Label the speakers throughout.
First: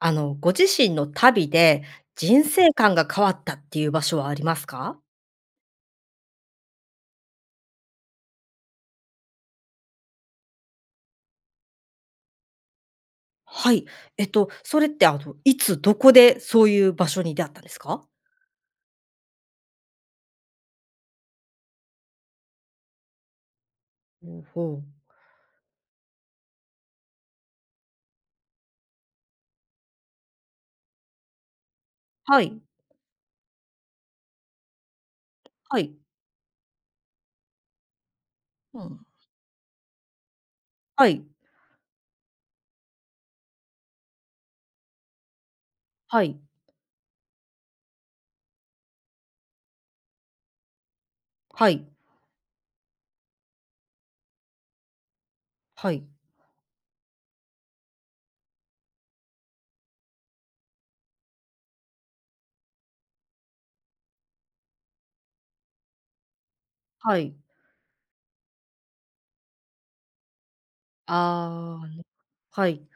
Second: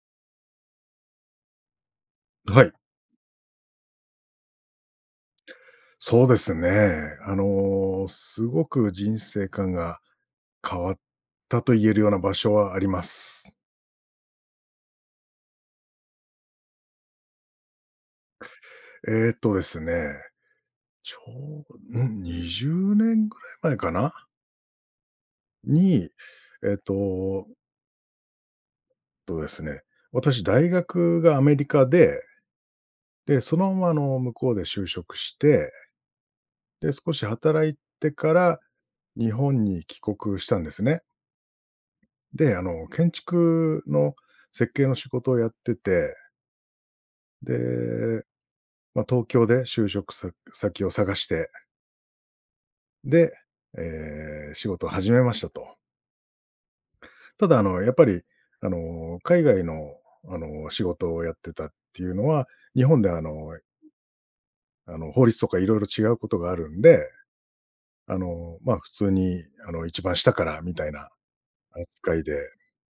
Speaker 1: あのご自身の旅で、人
Speaker 2: はい。
Speaker 1: 生観が変わったっていう場所はありますか？
Speaker 2: そうですね。あの、すごく人生観が変わったと言えるような場所はあります。
Speaker 1: はい。えっとそれってあのいつどこでそういう場所に出会ったんですか？
Speaker 2: えっとですね。ちょうど、うん20年ぐらい前かな。
Speaker 1: うん、ほう。
Speaker 2: に、えっと、えっとですね。私大学がアメリカで。
Speaker 1: はい。
Speaker 2: で、そのままの向こうで就職して、
Speaker 1: はい。
Speaker 2: で少し働いてから
Speaker 1: うん。
Speaker 2: 日本に帰国したんですね。
Speaker 1: はい。
Speaker 2: で、あの建築の設計の仕事をやってて。
Speaker 1: はい。
Speaker 2: で、ま、東京で就職さ先を探して。
Speaker 1: はい。
Speaker 2: で、ええ、仕事を始めましたと。
Speaker 1: はい。
Speaker 2: ただあのやっぱり、あの、海外の、あの、仕事をやってたっていうのは、日本ではあのあの法律とか色々違うことがあるんで。
Speaker 1: はい。
Speaker 2: あの、ま、普通にあの一番下からみたいな
Speaker 1: ああ、うん。
Speaker 2: 扱いで
Speaker 1: はい。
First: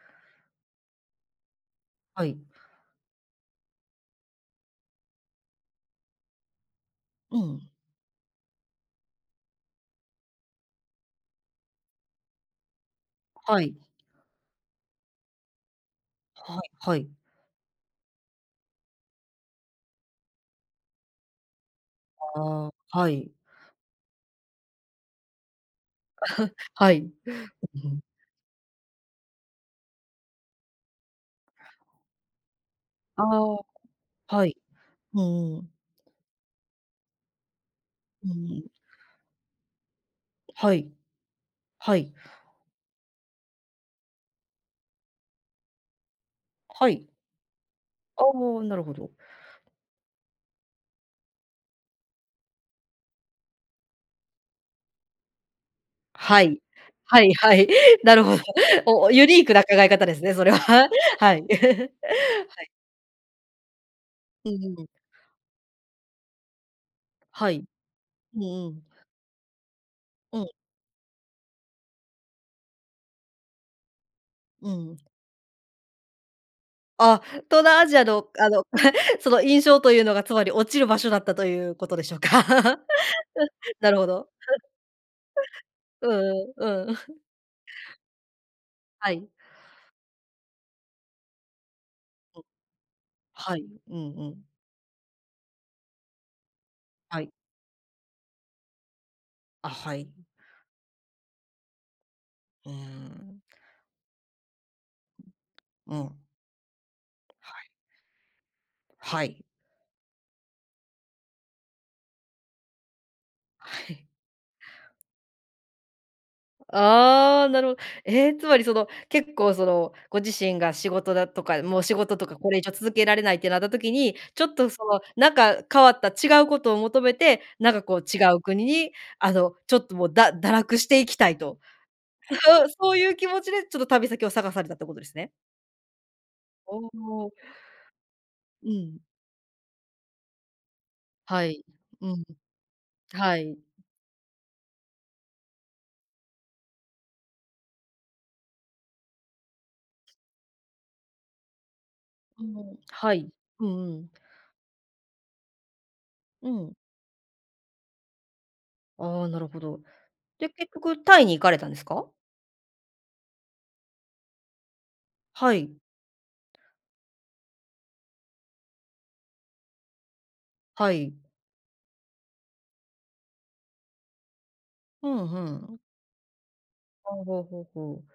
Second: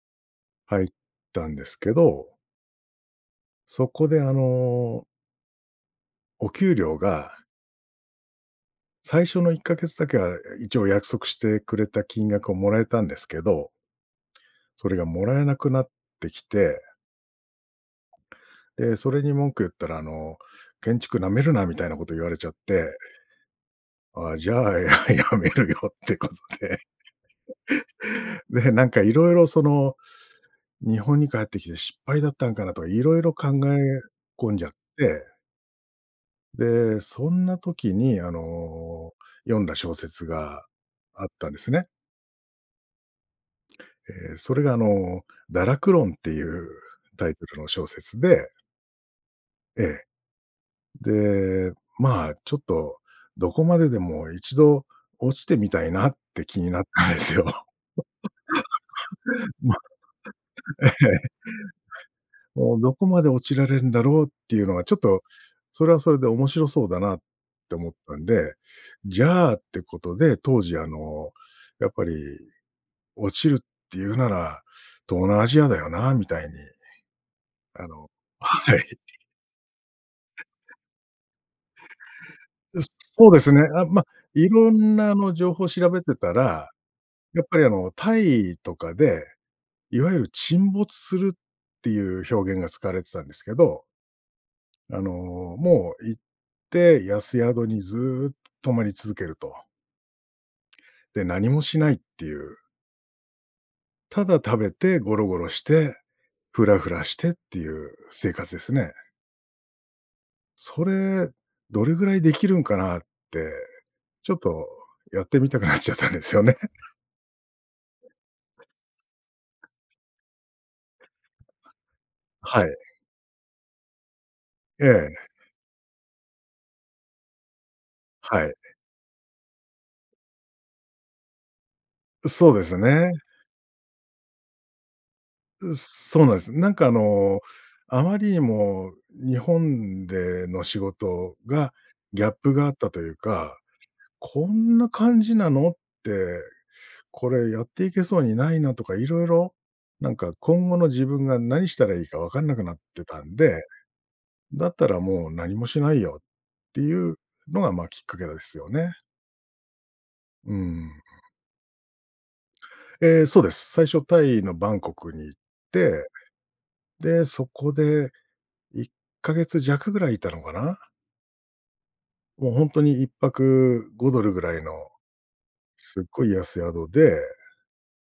Speaker 2: 入ったんですけ
Speaker 1: は
Speaker 2: ど
Speaker 1: い。
Speaker 2: そこであのお給料
Speaker 1: う
Speaker 2: が
Speaker 1: ん。
Speaker 2: 最初の1か月だけは一応約束してくれた金額をもらえたんですけ
Speaker 1: は
Speaker 2: ど
Speaker 1: い。
Speaker 2: それがもらえなくなってき
Speaker 1: はい
Speaker 2: て
Speaker 1: はい。
Speaker 2: え、それに文句言ったらあの建築なめるなみたいなこと言われちゃっ
Speaker 1: あ
Speaker 2: て。
Speaker 1: あ、はい。
Speaker 2: あ、じゃあ辞めるよってこと で。
Speaker 1: はい。
Speaker 2: で、なんかいろいろその、日本に帰ってきて失敗だったのかなとか色
Speaker 1: あ
Speaker 2: 々考
Speaker 1: あ、
Speaker 2: え
Speaker 1: は
Speaker 2: 込
Speaker 1: い。
Speaker 2: んじゃっ
Speaker 1: う
Speaker 2: て
Speaker 1: んうん。
Speaker 2: で、そんな時に
Speaker 1: う
Speaker 2: あ
Speaker 1: ん。
Speaker 2: の読んだ小説が
Speaker 1: はい。
Speaker 2: あったんですね。
Speaker 1: はい。
Speaker 2: え、それがあの堕落論っていう
Speaker 1: はい。
Speaker 2: タイトルの小説
Speaker 1: あ、
Speaker 2: で
Speaker 1: なるほど。
Speaker 2: ええ。で、ま、ちょっとどこまででも1度落ちてみたいなっ
Speaker 1: は
Speaker 2: て気
Speaker 1: い、
Speaker 2: になったんで
Speaker 1: はい
Speaker 2: すよ。
Speaker 1: はい、なるほど。お、ユニークな考
Speaker 2: まあ、
Speaker 1: え方ですね、それは。
Speaker 2: ええ。はい。
Speaker 1: はい、はい。
Speaker 2: もうどこまで落ちられるんだろうっ
Speaker 1: うん
Speaker 2: ていう
Speaker 1: う
Speaker 2: の
Speaker 1: んう
Speaker 2: は
Speaker 1: ん。
Speaker 2: ちょっと、それはそれで面白そうだなっ
Speaker 1: はい、
Speaker 2: て思ったん
Speaker 1: うん
Speaker 2: で、
Speaker 1: うん。
Speaker 2: じゃあってことで、
Speaker 1: うん。
Speaker 2: 当時あのやっぱり、落ちるっていうなら、
Speaker 1: うん。
Speaker 2: 東南アジアだよなみたいに。
Speaker 1: あ、東南
Speaker 2: あ
Speaker 1: アジア
Speaker 2: の
Speaker 1: のあの
Speaker 2: はい
Speaker 1: その印象というのがつまり落 ちる場所だったということでしょうか。
Speaker 2: いっ そうですね。あ、
Speaker 1: なる
Speaker 2: ま、
Speaker 1: ほど。
Speaker 2: いろんなあの情報を調べ
Speaker 1: う
Speaker 2: てた
Speaker 1: んう
Speaker 2: ら、
Speaker 1: ん、うん。
Speaker 2: やっぱりあのタイとか
Speaker 1: は
Speaker 2: で、
Speaker 1: い。
Speaker 2: いわゆる沈没するっていう
Speaker 1: [unintelligible]
Speaker 2: 表現が使われてたんですけ
Speaker 1: はい、
Speaker 2: ど
Speaker 1: うんうん。
Speaker 2: あのもう行って
Speaker 1: はい。
Speaker 2: 安宿にずっと泊まり続けると
Speaker 1: あ、はい。
Speaker 2: で、何もしないっていう。
Speaker 1: うーん。
Speaker 2: ただ食べてゴロゴロし
Speaker 1: う
Speaker 2: て、
Speaker 1: ん。
Speaker 2: フラフラしてっ
Speaker 1: は
Speaker 2: て
Speaker 1: い。
Speaker 2: いう生活ですね。
Speaker 1: はい。
Speaker 2: それ、どれぐらいできるんかなって、
Speaker 1: はい。
Speaker 2: ちょっとやってみたくなっちゃったんですよね。
Speaker 1: ああ、なるほええ、つまりその、結構そのご自身が仕事だとか、もう仕事とかこれ
Speaker 2: は
Speaker 1: 以上
Speaker 2: い。
Speaker 1: 続けられないってなった時に、ちょっとそ
Speaker 2: え
Speaker 1: の、
Speaker 2: え。
Speaker 1: なんか、変わった違うことを求めて、なんかこう、違う
Speaker 2: はい。
Speaker 1: 国に、あの、ちょっと、もう、だ堕落していきたいと、
Speaker 2: そうです
Speaker 1: そそうい
Speaker 2: ね。
Speaker 1: う気持ちでちょっと旅先を探されたってことですね。
Speaker 2: う、そうなんです。なん
Speaker 1: お
Speaker 2: かあ
Speaker 1: お。
Speaker 2: の、あまりに
Speaker 1: う
Speaker 2: も
Speaker 1: ん。
Speaker 2: 日本での仕事
Speaker 1: はい、
Speaker 2: が
Speaker 1: うん、
Speaker 2: ギャップがあったという
Speaker 1: は
Speaker 2: か、
Speaker 1: い。
Speaker 2: 「こんな感じなの？」って。これやっていけそうにないなとか色々、なんか、今後の自分が何したらいいかわか
Speaker 1: う
Speaker 2: んなくなっ
Speaker 1: ん、
Speaker 2: て
Speaker 1: は
Speaker 2: た
Speaker 1: い。
Speaker 2: んで、
Speaker 1: うんうん。
Speaker 2: だったらもう何もしないよっ
Speaker 1: うん。
Speaker 2: ていうのが、まあ、きっかけだですよね。
Speaker 1: ああ、なるほど。で、
Speaker 2: う
Speaker 1: 結
Speaker 2: ん。
Speaker 1: 局タイに行かれたんですか？
Speaker 2: ええ、そうです。最初タイのバンコクに行っ
Speaker 1: はい。
Speaker 2: て、で、そこで1か月弱ぐらいいたのかな。
Speaker 1: はい。
Speaker 2: もうほんとに1泊5ドルぐらいの。
Speaker 1: ふんふん。
Speaker 2: すっごい安宿で。
Speaker 1: ほうほうほうほう。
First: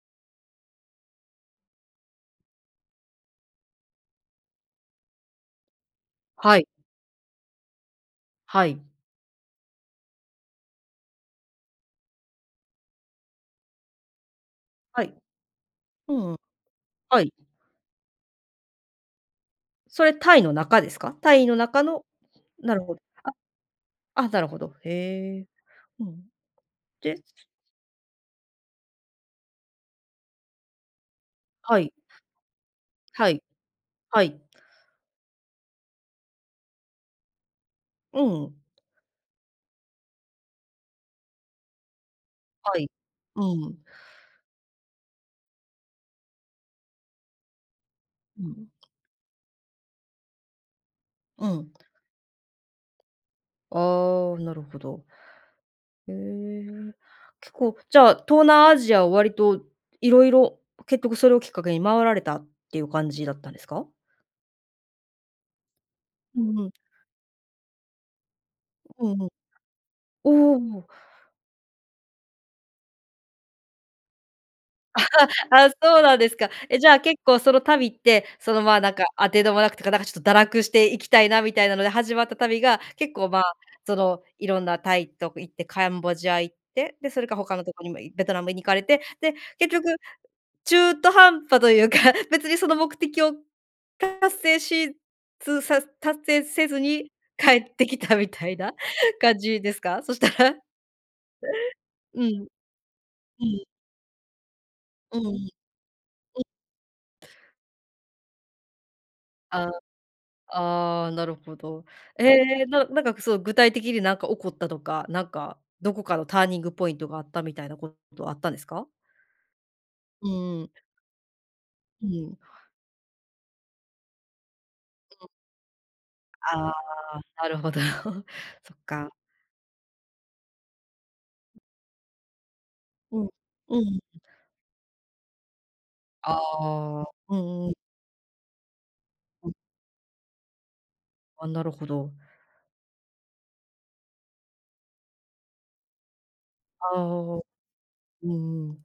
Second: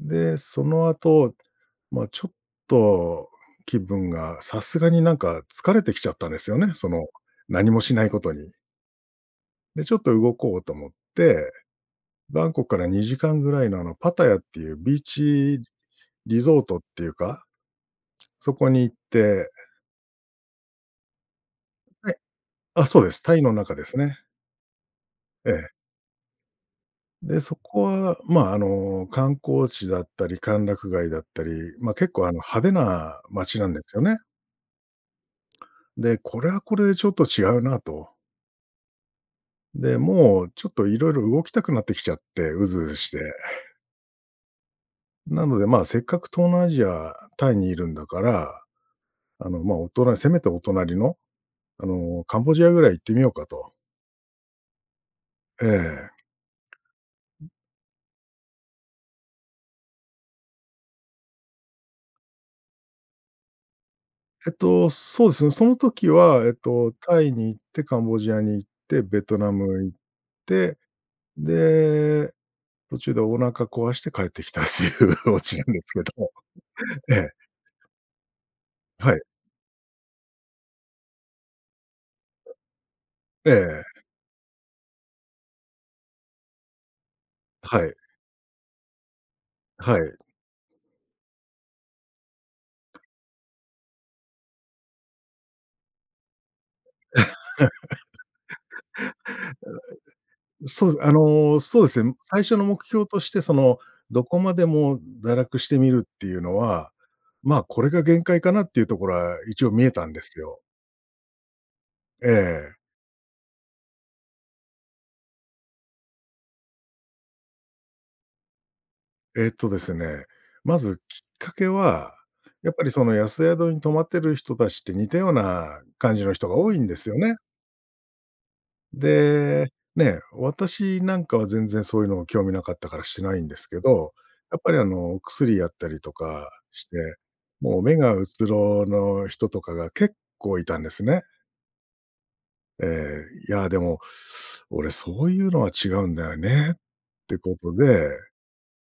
Speaker 2: で、その後、ま、ちょっと気分がさすがになんか、疲れてきちゃったんですよ
Speaker 1: はい。
Speaker 2: ね。その何もしないことに。
Speaker 1: はい。
Speaker 2: で、ちょっと動こうと思って、バンコクから2時間ぐらいのあの、パタヤっていうビー
Speaker 1: はい。
Speaker 2: チ
Speaker 1: うんうん。
Speaker 2: リゾートっていう
Speaker 1: はい。
Speaker 2: か、そこに行って、え
Speaker 1: それタイの中ですか？タイの中の
Speaker 2: はい。
Speaker 1: なる
Speaker 2: あ、
Speaker 1: ほ
Speaker 2: そ
Speaker 1: ど。
Speaker 2: うです。タイの中ですね。
Speaker 1: あ、あ、なるほど、へえ、
Speaker 2: ええ。
Speaker 1: うん、で
Speaker 2: で、そこは、まあ、あの観光地だったり歓楽街だったり、
Speaker 1: はい。
Speaker 2: ま、結構あの派手な
Speaker 1: はい、
Speaker 2: 街なんですよね。
Speaker 1: はい。
Speaker 2: で、これはこれでちょっと違うなと。
Speaker 1: うんうん。
Speaker 2: で、もう、ちょっと色々動きたくなってきちゃって、うず
Speaker 1: は
Speaker 2: う
Speaker 1: い。
Speaker 2: ずして。
Speaker 1: うんう ん。
Speaker 2: なので、ま、せっかく東南アジアタイにいるんだか
Speaker 1: う
Speaker 2: ら、
Speaker 1: ん。
Speaker 2: あの、ま、おとなせめてお隣の、
Speaker 1: うん。
Speaker 2: あのカンボジアぐらい行ってみようかと。
Speaker 1: ああ、なるほど。
Speaker 2: ええ
Speaker 1: へ
Speaker 2: ええ。
Speaker 1: え、
Speaker 2: うん。
Speaker 1: 結構じゃあ、東南アジアは割と色々、結局それをきっかけに回られたっていう感じだったんですか？
Speaker 2: えっと、そうですね。その時
Speaker 1: う
Speaker 2: はえっ
Speaker 1: んうん。
Speaker 2: と、タイに行って、カンボジアに行って、
Speaker 1: うん
Speaker 2: ベ
Speaker 1: うん。
Speaker 2: トナム行っ
Speaker 1: お
Speaker 2: て、
Speaker 1: お。
Speaker 2: で、途中でお腹壊して帰ってきたっ
Speaker 1: あ
Speaker 2: ていうオ
Speaker 1: あ、
Speaker 2: チな
Speaker 1: ああ、
Speaker 2: んです
Speaker 1: そ
Speaker 2: け
Speaker 1: うなんで
Speaker 2: ど。
Speaker 1: すか。え、じゃあ
Speaker 2: え
Speaker 1: 結
Speaker 2: え。
Speaker 1: 構その旅って、その、ま、なんか、
Speaker 2: はい。
Speaker 1: あてどもなくとか、なんかちょっと堕落して行きたいな、みたいなので始まった旅が、結構、ま、
Speaker 2: あ。え
Speaker 1: そ
Speaker 2: え。
Speaker 1: の色んなタイと行ってカンボジア行って、でそれか他のとこ
Speaker 2: は
Speaker 1: に
Speaker 2: い。
Speaker 1: もいベトナムに行かれて、で結局
Speaker 2: はい。
Speaker 1: 中途半端というか、別にその目的を達成しつさ達成せずに帰ってきたみたいな 感じですか？そしたら。
Speaker 2: そうです、あの、そうですね、
Speaker 1: う
Speaker 2: 最
Speaker 1: ん。
Speaker 2: 初の目標として
Speaker 1: う
Speaker 2: そ
Speaker 1: ん。
Speaker 2: の、どこまでも
Speaker 1: うんう
Speaker 2: 堕
Speaker 1: ん。う
Speaker 2: 落してみるっていう
Speaker 1: ん。
Speaker 2: のは、ま、これが限界かなっていうところは、一応
Speaker 1: あ、
Speaker 2: 見えたんですよ。
Speaker 1: ああ、なるほど。
Speaker 2: え
Speaker 1: ええ、
Speaker 2: え。
Speaker 1: ななんかそう、具体的になんか起こったとか、なんかどこかのターニングポイントがあったみたいなこと、あったんですか？
Speaker 2: えっとですね、
Speaker 1: うん。
Speaker 2: まずきっかけ
Speaker 1: う
Speaker 2: は、
Speaker 1: ん。
Speaker 2: やっぱりその安宿に泊まってる人たちって、似
Speaker 1: そ
Speaker 2: た
Speaker 1: の
Speaker 2: ような感じの人が
Speaker 1: あ
Speaker 2: 多いんですよ
Speaker 1: あ、
Speaker 2: ね。
Speaker 1: なるほど。そっか。
Speaker 2: で、ね、私なんかは全然そういうの興味なかったから
Speaker 1: うん、
Speaker 2: し
Speaker 1: うん
Speaker 2: ないんですけ
Speaker 1: うん
Speaker 2: ど、
Speaker 1: うん。
Speaker 2: やっぱりあの、お薬やったりと
Speaker 1: あ
Speaker 2: かして、
Speaker 1: あ、うんうんうん。
Speaker 2: もう目がうつろの人
Speaker 1: うん。
Speaker 2: とかが結構いたんですね。
Speaker 1: あ、なるほど。
Speaker 2: ええ、いやでも、「俺そういうのは違うんだよね」っ
Speaker 1: あ
Speaker 2: て
Speaker 1: あ。
Speaker 2: ことで
Speaker 1: うんうん。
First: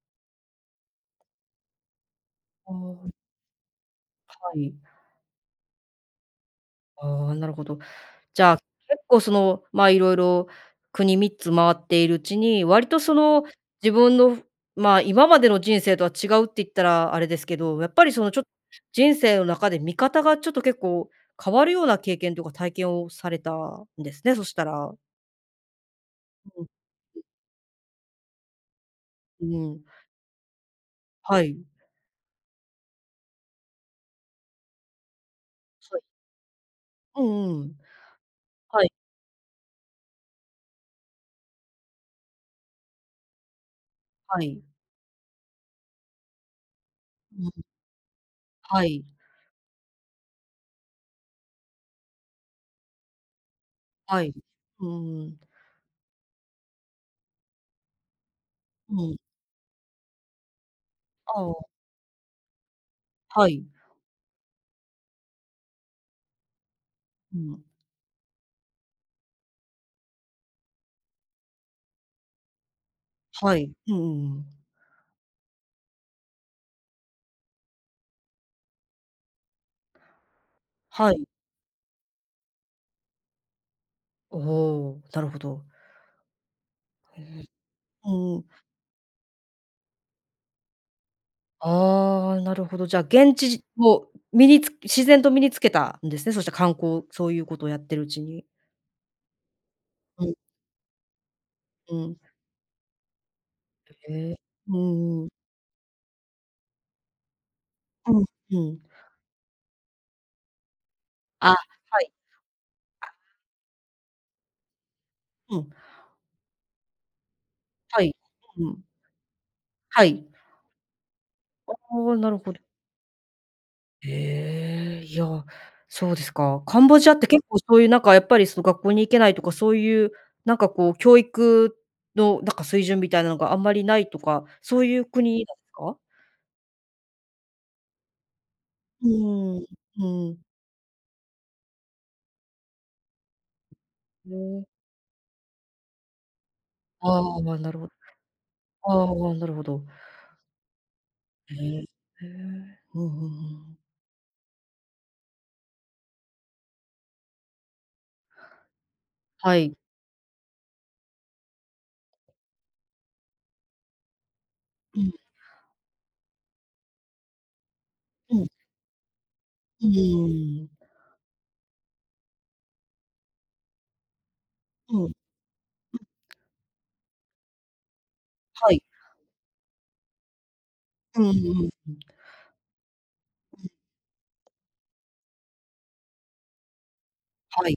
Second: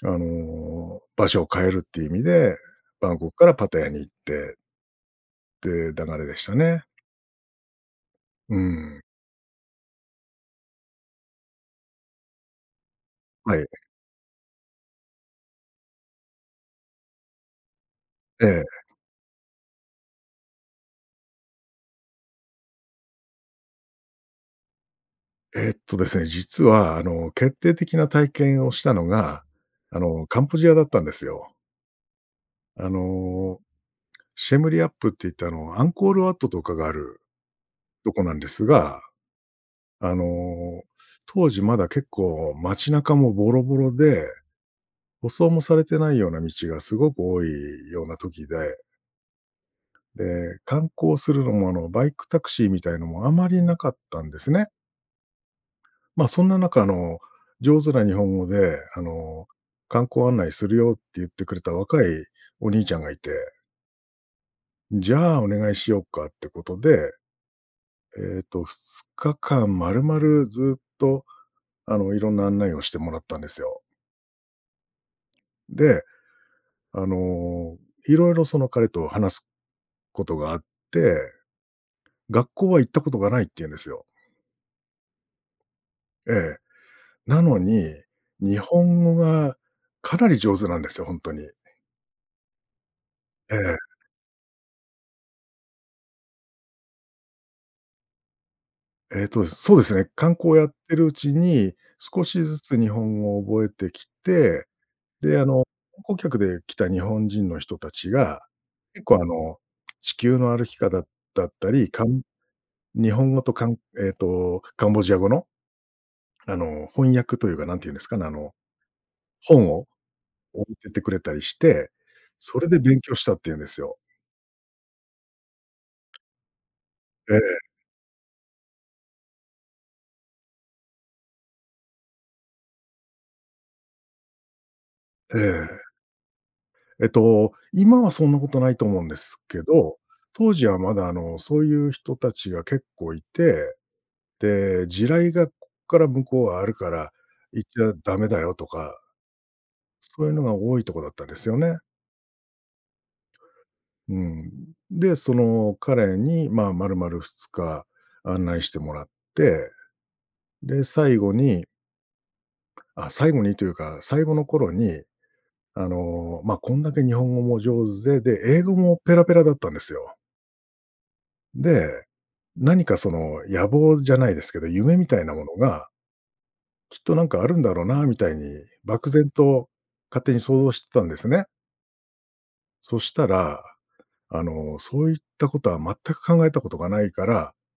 Speaker 2: あの、場所を変えるっていう意味で、
Speaker 1: ああ、う
Speaker 2: バ
Speaker 1: ん。
Speaker 2: ンコクからパタヤに行っ
Speaker 1: は
Speaker 2: て。
Speaker 1: い。
Speaker 2: って、流れでしたね。
Speaker 1: ああ、なるほど。じゃ
Speaker 2: う
Speaker 1: あ、
Speaker 2: ん。
Speaker 1: 結構、その、まあ、色々、国3つ回っているうちに、割と、その、
Speaker 2: はい。ｒ
Speaker 1: 自分の、まあ、今までの人生とは違うって言ったらあれですけど、やっぱりそのちょ
Speaker 2: ええ。
Speaker 1: 人生の中で見方がちょっと結構変わるような経験とか体験をされたんですね、そしたら。
Speaker 2: えっとですね、
Speaker 1: う
Speaker 2: 実
Speaker 1: ん。
Speaker 2: は、あ
Speaker 1: [unintelligible]
Speaker 2: の、決定的な体験をしたのが、
Speaker 1: うん。
Speaker 2: あの、カンボジアだったんです
Speaker 1: は
Speaker 2: よ。
Speaker 1: い。
Speaker 2: あの、シェムリアップって言って、あの、アン
Speaker 1: はい。
Speaker 2: コールワットとかがある
Speaker 1: うんうん。
Speaker 2: とこなんです
Speaker 1: はい。
Speaker 2: が。あの、当時まだ結構街中もボロボロで。
Speaker 1: はい。
Speaker 2: 舗装もされてないような道がすごく多
Speaker 1: [unintelligible]
Speaker 2: いような時で
Speaker 1: はい。
Speaker 2: で、観光するのも、あの、バイクタクシーみたいのも、あまりなかっ
Speaker 1: は
Speaker 2: たん
Speaker 1: い、
Speaker 2: ですね。
Speaker 1: ふーん。
Speaker 2: まあ、そんな中の、上手な日本語で、あ
Speaker 1: うん。
Speaker 2: の、観光案内するよって言って
Speaker 1: あ
Speaker 2: くれ
Speaker 1: あ。
Speaker 2: た若いお兄ちゃんがいて
Speaker 1: はい。
Speaker 2: んじゃあお願いしようか、ってことで。
Speaker 1: うん。
Speaker 2: ええと、2日間まるまるずっと、あの、いろんな案内をしてもらったんで
Speaker 1: は
Speaker 2: す
Speaker 1: い。
Speaker 2: よ。
Speaker 1: うんうんうん。
Speaker 2: で、あの、色々その彼と話すことがあっ
Speaker 1: は
Speaker 2: て。
Speaker 1: い。
Speaker 2: 学校は行ったことがないって言うんですよ。
Speaker 1: おお、なるほど。
Speaker 2: ええ、
Speaker 1: う
Speaker 2: な
Speaker 1: ん。
Speaker 2: のに、
Speaker 1: うんうん。
Speaker 2: 日本語がかなり上手なんですよ、ほんとに。
Speaker 1: ああ、なるほど。じゃあ、げんち
Speaker 2: え
Speaker 1: じ
Speaker 2: え。
Speaker 1: をみにつ自然と身につけたんですね。そしたら観光そういうことやってるうちに。
Speaker 2: えっと、そうですね。
Speaker 1: う
Speaker 2: 観
Speaker 1: ん。
Speaker 2: 光をやってるうちに
Speaker 1: うん。
Speaker 2: 少しずつ日本語を覚えてき
Speaker 1: へえ、
Speaker 2: て、
Speaker 1: うんうん。
Speaker 2: で、あの、観光客で来た日本人の人達
Speaker 1: うん
Speaker 2: が
Speaker 1: うん。
Speaker 2: 結構、あの、地球の歩き方だ
Speaker 1: あ、
Speaker 2: ったり、
Speaker 1: は
Speaker 2: か
Speaker 1: い。
Speaker 2: ん日
Speaker 1: あ。
Speaker 2: 本語とかんえっと、カンボジア語の、
Speaker 1: うん。
Speaker 2: あの、翻訳というか、何て言うんで
Speaker 1: は
Speaker 2: す
Speaker 1: い。
Speaker 2: かね、あの、
Speaker 1: うん。
Speaker 2: 本を
Speaker 1: はい。
Speaker 2: 置いてってくれたりし
Speaker 1: あ
Speaker 2: て、
Speaker 1: あ、なるほ
Speaker 2: そ
Speaker 1: ど。
Speaker 2: れで勉強したって言うんですよ。
Speaker 1: へえ、いや、そうですか。カンボジアって
Speaker 2: え
Speaker 1: 結構
Speaker 2: え。
Speaker 1: そういうなんかやっぱり、その、学校に行けないとかそういう、なんか、こう、教育の、なんか、水準みたいなのがあんまりないとか、そういう
Speaker 2: え
Speaker 1: 国なんす
Speaker 2: え。
Speaker 1: か？
Speaker 2: えっと、今はそんなことないと思う
Speaker 1: う
Speaker 2: んです
Speaker 1: ー
Speaker 2: け
Speaker 1: ん、
Speaker 2: ど、
Speaker 1: うん。
Speaker 2: 当時はまだ、あの、そういう人たちが結構いて、
Speaker 1: へえ。
Speaker 2: で、地雷がこっから向こうはあるから
Speaker 1: ああ、ま、
Speaker 2: 行っ
Speaker 1: な
Speaker 2: ち
Speaker 1: るほ
Speaker 2: ゃダメだよとか、
Speaker 1: ああ、なるほど。
Speaker 2: そういうのが多いとこだったんです
Speaker 1: へ
Speaker 2: よね。
Speaker 1: えへえ。うんうんうん。
Speaker 2: うん、で、その彼に、まあ、丸々2日案内してもらっ
Speaker 1: は
Speaker 2: て、
Speaker 1: い。
Speaker 2: で最後にあ、最後にというか、最後の頃
Speaker 1: う
Speaker 2: に
Speaker 1: ん。
Speaker 2: あの、まあ、こんだけ日本語も上手
Speaker 1: う
Speaker 2: で、で、
Speaker 1: ん。
Speaker 2: 英語もペラペラだったんで
Speaker 1: う
Speaker 2: すよ。
Speaker 1: ーん。
Speaker 2: で、何かその野望じゃないですけど、夢
Speaker 1: うん。
Speaker 2: み
Speaker 1: う
Speaker 2: たいなものが
Speaker 1: ん。
Speaker 2: きっとなんかあるんだろうなみたいに、
Speaker 1: はい。
Speaker 2: 漠然と勝手に想像してたんで
Speaker 1: うん
Speaker 2: す
Speaker 1: う
Speaker 2: ね。
Speaker 1: んうん。
Speaker 2: そしたら、
Speaker 1: うん。
Speaker 2: あの「そういったことは全く考えたことがないから」
Speaker 1: はい。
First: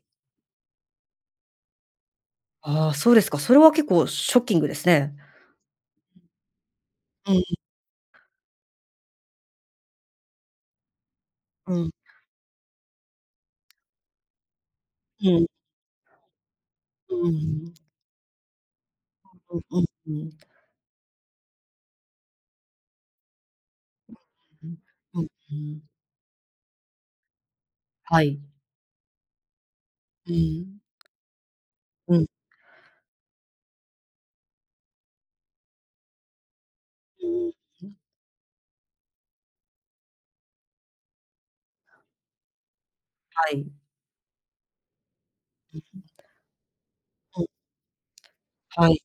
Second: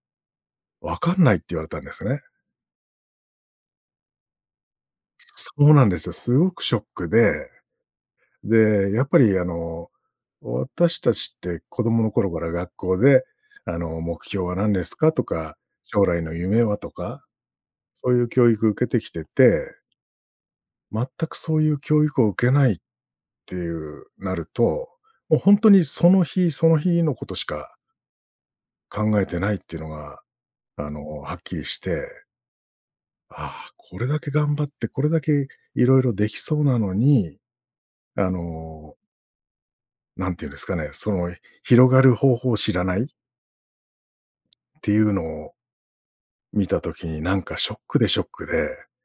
Speaker 2: 「わかんない」って言われたんですね。
Speaker 1: ああ、そうですか、それは結構ショッキングですね。
Speaker 2: そうなんですよ。すごくショック
Speaker 1: うんう
Speaker 2: で。
Speaker 1: ん。
Speaker 2: で、やっぱりあの、私たちって
Speaker 1: う
Speaker 2: 子
Speaker 1: ん。
Speaker 2: 供の頃から学校で、あの、「目標は何ですか？」と
Speaker 1: うん。
Speaker 2: か、「将来の夢は？」とか、
Speaker 1: うーん。
Speaker 2: そういう教育受けてきて
Speaker 1: うう、
Speaker 2: て
Speaker 1: うんうん。
Speaker 2: 全くそういう教育を受けないっていう、なる
Speaker 1: うん、
Speaker 2: と、
Speaker 1: うん、
Speaker 2: もうほ
Speaker 1: う
Speaker 2: んと
Speaker 1: んう
Speaker 2: に
Speaker 1: ん。
Speaker 2: その日、その日のことしか
Speaker 1: はい。
Speaker 2: 考えてないっていうのが、
Speaker 1: うん。
Speaker 2: あの、はっきりして。
Speaker 1: うん。
Speaker 2: ああ、これだけ頑張って、これだけ色々できそうなの
Speaker 1: う
Speaker 2: に、
Speaker 1: ーん。うん。
Speaker 2: あのなんて言うんですかね、その、広がる方法を知らない
Speaker 1: はい。
Speaker 2: っていうのを
Speaker 1: [unintelligible]
Speaker 2: 見た時になん
Speaker 1: はい。
Speaker 2: かショックで、ショックで。
Speaker 1: はい。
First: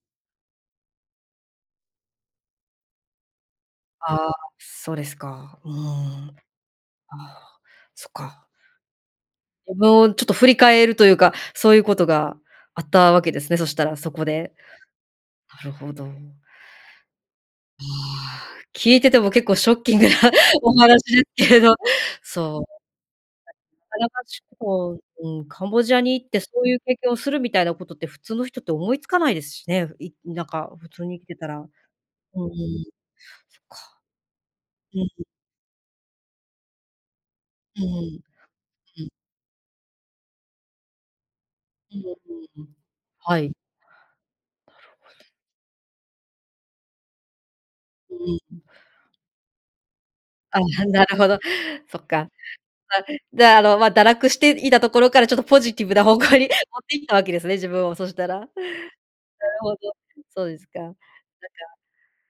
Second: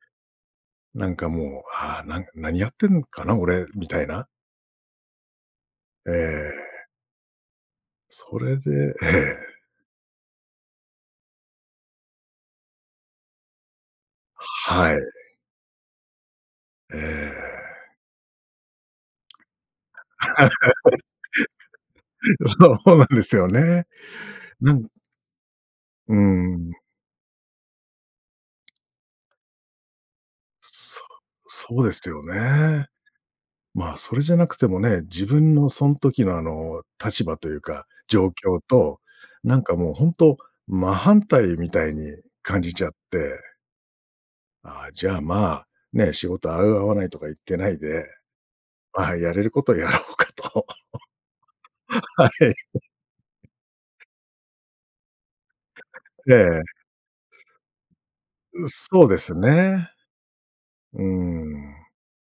Speaker 2: なんかもう、ああ、なん何やってんのかな、俺、みたいな。
Speaker 1: あ、そうですか。うー
Speaker 2: え
Speaker 1: ん。あ
Speaker 2: え。
Speaker 1: あ、そっ
Speaker 2: そ
Speaker 1: か。
Speaker 2: れでええ。
Speaker 1: 自分をちょっと振り返るというか、そういうことがあったわけですね。そしたらそこで。
Speaker 2: はい。
Speaker 1: なるほど。
Speaker 2: え
Speaker 1: うー
Speaker 2: え。
Speaker 1: ん、聞いてても結構ショッキングなお話ですけれど、そう。
Speaker 2: そうなんですよね。なん
Speaker 1: こう、うん、カンボジア
Speaker 2: う
Speaker 1: に行ってそう
Speaker 2: ん。
Speaker 1: いう経験をするみたいなことって普通の人って思いつかないですしね、いなんか、普
Speaker 2: そ
Speaker 1: 通に生きてたら。うん。
Speaker 2: そうですよ
Speaker 1: そ
Speaker 2: ね。
Speaker 1: っか。
Speaker 2: ま、それじゃなくても
Speaker 1: う
Speaker 2: ね、
Speaker 1: ん。
Speaker 2: 自分のそん時の、あの、立場という
Speaker 1: うん
Speaker 2: か
Speaker 1: うん。
Speaker 2: 状況と、
Speaker 1: うん。
Speaker 2: なんか、もう、ほんと真反対みたい
Speaker 1: うん
Speaker 2: に
Speaker 1: うん
Speaker 2: 感
Speaker 1: うんうん。
Speaker 2: じちゃっ
Speaker 1: は
Speaker 2: て。
Speaker 1: い。なる
Speaker 2: あ、じ
Speaker 1: ほ
Speaker 2: ゃあ、
Speaker 1: ど。
Speaker 2: ま、ね、仕事合う合わないとか言ってないで、
Speaker 1: うん。
Speaker 2: あ、やれることをやろうか
Speaker 1: あ
Speaker 2: と。
Speaker 1: あ、なるほど、そっ
Speaker 2: は
Speaker 1: か。
Speaker 2: い。
Speaker 1: あ、じゃあ、あの、ま、堕落していたところからちょっとポジティブな方
Speaker 2: え
Speaker 1: 向に持
Speaker 2: え。
Speaker 1: ってきたわけですね、自分を、そしたら。なる
Speaker 2: う、そうです
Speaker 1: ほど、
Speaker 2: ね。
Speaker 1: そうですか。なんか、
Speaker 2: うーん。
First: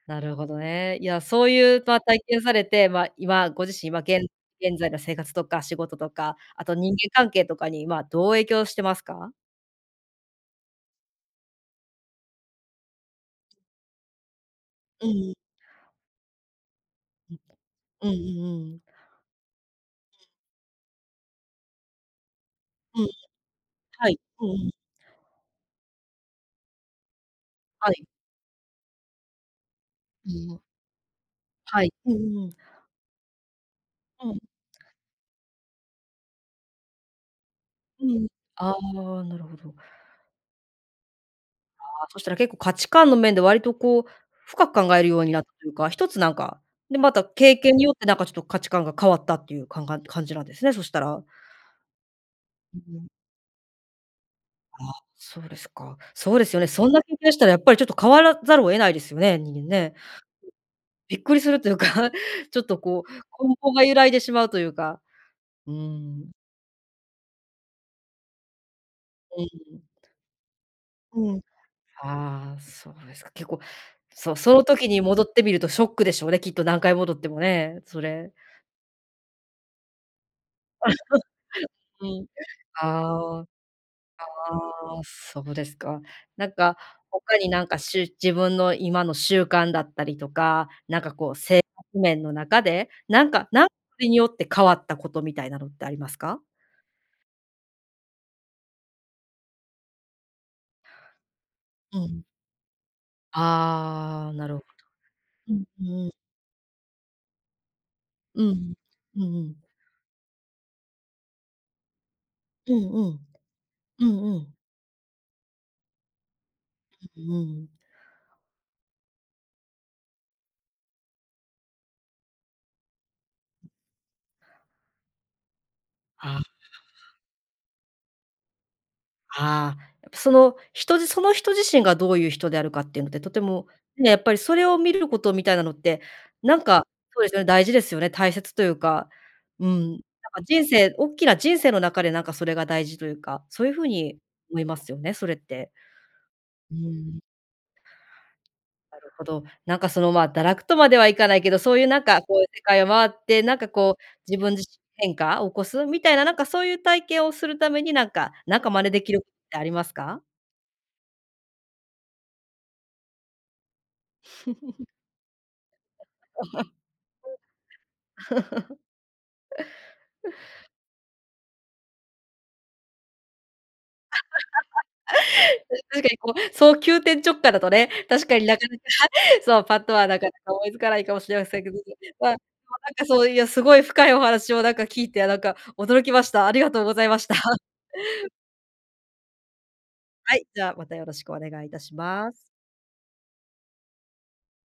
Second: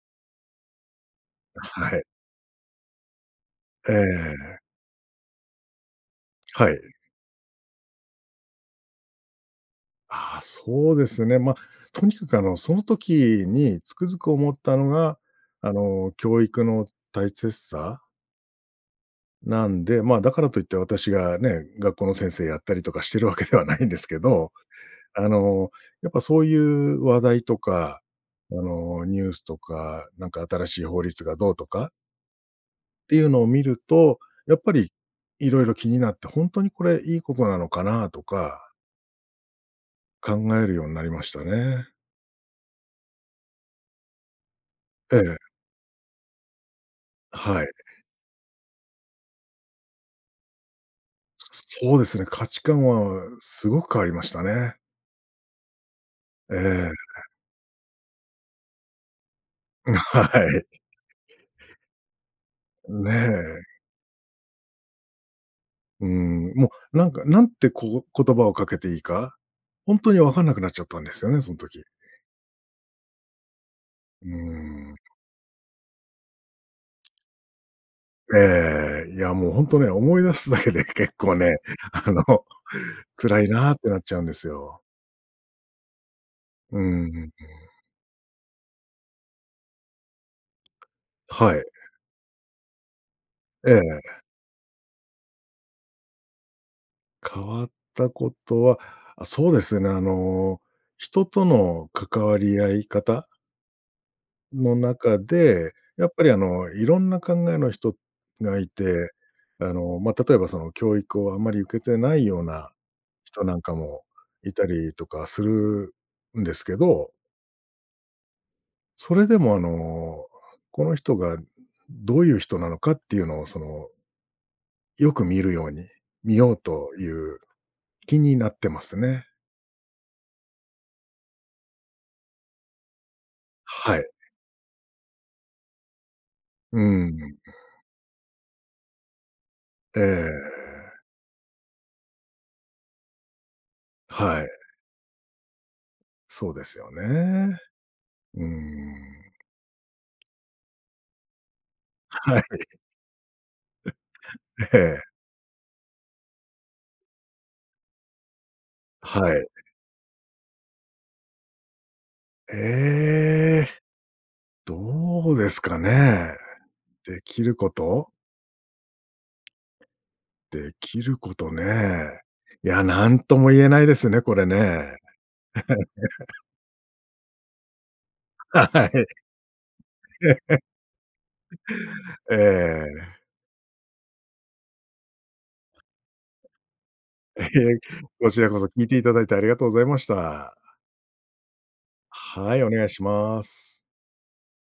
Speaker 1: なるほどね。いや、そういう、
Speaker 2: は
Speaker 1: ぱ
Speaker 2: い。
Speaker 1: 体験されて、ま、今ご自身
Speaker 2: え
Speaker 1: はげん
Speaker 2: え。
Speaker 1: 現在の生活とか仕事とか、あ
Speaker 2: は
Speaker 1: と
Speaker 2: い。
Speaker 1: 人間関係とかに、ま、どう影響してますか？
Speaker 2: ああ、そうですね。ま、とにかく、あの、その時につくづく思ったの
Speaker 1: う
Speaker 2: が、
Speaker 1: ん。
Speaker 2: あの、教育の大切さ？
Speaker 1: うんうんうん。
Speaker 2: なんで、ま、だからといって私がね、学校の先生やったりとか
Speaker 1: うん。
Speaker 2: してるわけではないんです
Speaker 1: は
Speaker 2: け
Speaker 1: い。うん
Speaker 2: ど、
Speaker 1: うん。
Speaker 2: あの、やっぱそういう話題と
Speaker 1: は
Speaker 2: か、
Speaker 1: い。
Speaker 2: あの、ニュースとか、な
Speaker 1: う
Speaker 2: んか、
Speaker 1: ん。
Speaker 2: 新しい法律がどうと
Speaker 1: は
Speaker 2: か？
Speaker 1: い。うんうん。
Speaker 2: っていうのを見ると、
Speaker 1: うん。
Speaker 2: やっぱり、いろいろ気になって、ほんとにこれいいことなのか
Speaker 1: う
Speaker 2: な？と
Speaker 1: ん、
Speaker 2: か
Speaker 1: ああ、なるほど。
Speaker 2: 考えるようになりましたね。
Speaker 1: ああ、そしたら結構価値観の面で割と、こう、深く考える
Speaker 2: え
Speaker 1: ように
Speaker 2: え。
Speaker 1: なったというか、一つなんかで、また経
Speaker 2: はい。
Speaker 1: 験によって、なんか、ちょっと価値観が変わったっていうかんが、感じなんですね、そしたら。
Speaker 2: そうですね、価値
Speaker 1: う
Speaker 2: 観
Speaker 1: ん。
Speaker 2: はすごく変わりましたね。
Speaker 1: あ、そうですか。そうです
Speaker 2: え
Speaker 1: よね、そん
Speaker 2: え。
Speaker 1: な経験したらやっぱりちょっと変わらざるを得ないですよね、人間
Speaker 2: ん、
Speaker 1: ね。
Speaker 2: はい。
Speaker 1: びっくりするというか、ちょっと、
Speaker 2: ん
Speaker 1: こう、根
Speaker 2: ね。
Speaker 1: 本が揺らいでしまうというか、う
Speaker 2: う
Speaker 1: ん。
Speaker 2: ん、もう、なんか、何て、こう、言葉をかけていいか、
Speaker 1: うん。
Speaker 2: ほんとにわかんなくなっちゃったんですよ
Speaker 1: うん。
Speaker 2: ね、そん時。
Speaker 1: ああ、そうですか、結構
Speaker 2: う
Speaker 1: そう、その時
Speaker 2: ーん。
Speaker 1: に戻ってみるとショックでしょうね、きっと何回戻ってもね、それ。
Speaker 2: ええ、いや、もう、ほんとね、思い出すだけで結構ね、あ
Speaker 1: う
Speaker 2: の、
Speaker 1: ん。ああ。
Speaker 2: 辛いなあってなっちゃうんですよ。
Speaker 1: ああ、そうですか。なんか、
Speaker 2: うんうんうん。
Speaker 1: 他になんかしゅ自分の今の習慣だったりとか、なんか、こう、
Speaker 2: は
Speaker 1: 生
Speaker 2: い。
Speaker 1: 活面の中で、なんか、なん
Speaker 2: え
Speaker 1: に
Speaker 2: え。
Speaker 1: よって変わったことみたいなのってありますか？
Speaker 2: 変わったことは、あ、そうですね。あの、人との
Speaker 1: うん。
Speaker 2: 関わり合い方？
Speaker 1: ああ、なるほ
Speaker 2: の中
Speaker 1: ど。うん
Speaker 2: で、や
Speaker 1: う
Speaker 2: っ
Speaker 1: ん。
Speaker 2: ぱり、あの、いろんな考えの人
Speaker 1: う
Speaker 2: がい
Speaker 1: ん。
Speaker 2: て、
Speaker 1: うんうん。
Speaker 2: あの、ま、例えば、その、教育をあまり受けてないような
Speaker 1: うんうん。
Speaker 2: 人なんかも
Speaker 1: うんう
Speaker 2: い
Speaker 1: ん。
Speaker 2: たりとかするんですけど
Speaker 1: うんうん。
Speaker 2: それでもあの、この人がどういう人なのかっていうのをそのよく見るように、
Speaker 1: あ
Speaker 2: 見
Speaker 1: あ。
Speaker 2: ようという気になってますね。
Speaker 1: ああ、やっぱその人じその人自身がどういう人であるかっていうので、とても
Speaker 2: はい。
Speaker 1: ね、やっぱりそれを見ることみたいなのって、なん
Speaker 2: う
Speaker 1: か、そうです
Speaker 2: ん。
Speaker 1: よね、大事ですよね、大切というか、うん、なん
Speaker 2: え
Speaker 1: か人生
Speaker 2: え。
Speaker 1: 大きな人生の中でなんかそれが大事というか、そういうふうに
Speaker 2: はい。
Speaker 1: 思いますよね、それって。
Speaker 2: そうです
Speaker 1: う
Speaker 2: よ
Speaker 1: ん。
Speaker 2: ね。うー
Speaker 1: なるほ
Speaker 2: ん。
Speaker 1: ど、なんかそのま堕落とまではいかないけど、そういうなんかこ
Speaker 2: は
Speaker 1: う、
Speaker 2: い。
Speaker 1: 世界を回って、なんかこう自分じ
Speaker 2: え
Speaker 1: し
Speaker 2: え。
Speaker 1: 変化を起こすみたいななんかそういう体験をするためになんか、なんか真似できるこ
Speaker 2: は
Speaker 1: とっ
Speaker 2: い。
Speaker 1: てありますか？
Speaker 2: ええ。どうですかね。できる こと？できることね。いや、なんとも言えないですね、これね。
Speaker 1: 確かにこ うそう急転直下だとね、確かにな
Speaker 2: は
Speaker 1: かなか、
Speaker 2: い。
Speaker 1: そうパッとはなかな
Speaker 2: え
Speaker 1: か
Speaker 2: え。
Speaker 1: 思いつかないかもしれませんけど、まあ、
Speaker 2: え
Speaker 1: まあ、なんか
Speaker 2: え。
Speaker 1: そういうすごい深いお話をなんか聞いてなんか驚きました。ありがとうございました。
Speaker 2: いえ、こちらこそ聞いていただいてありがとうございまし
Speaker 1: はい、
Speaker 2: た。
Speaker 1: じゃあまたよろしくお願いいたします。
Speaker 2: はい、お願いします。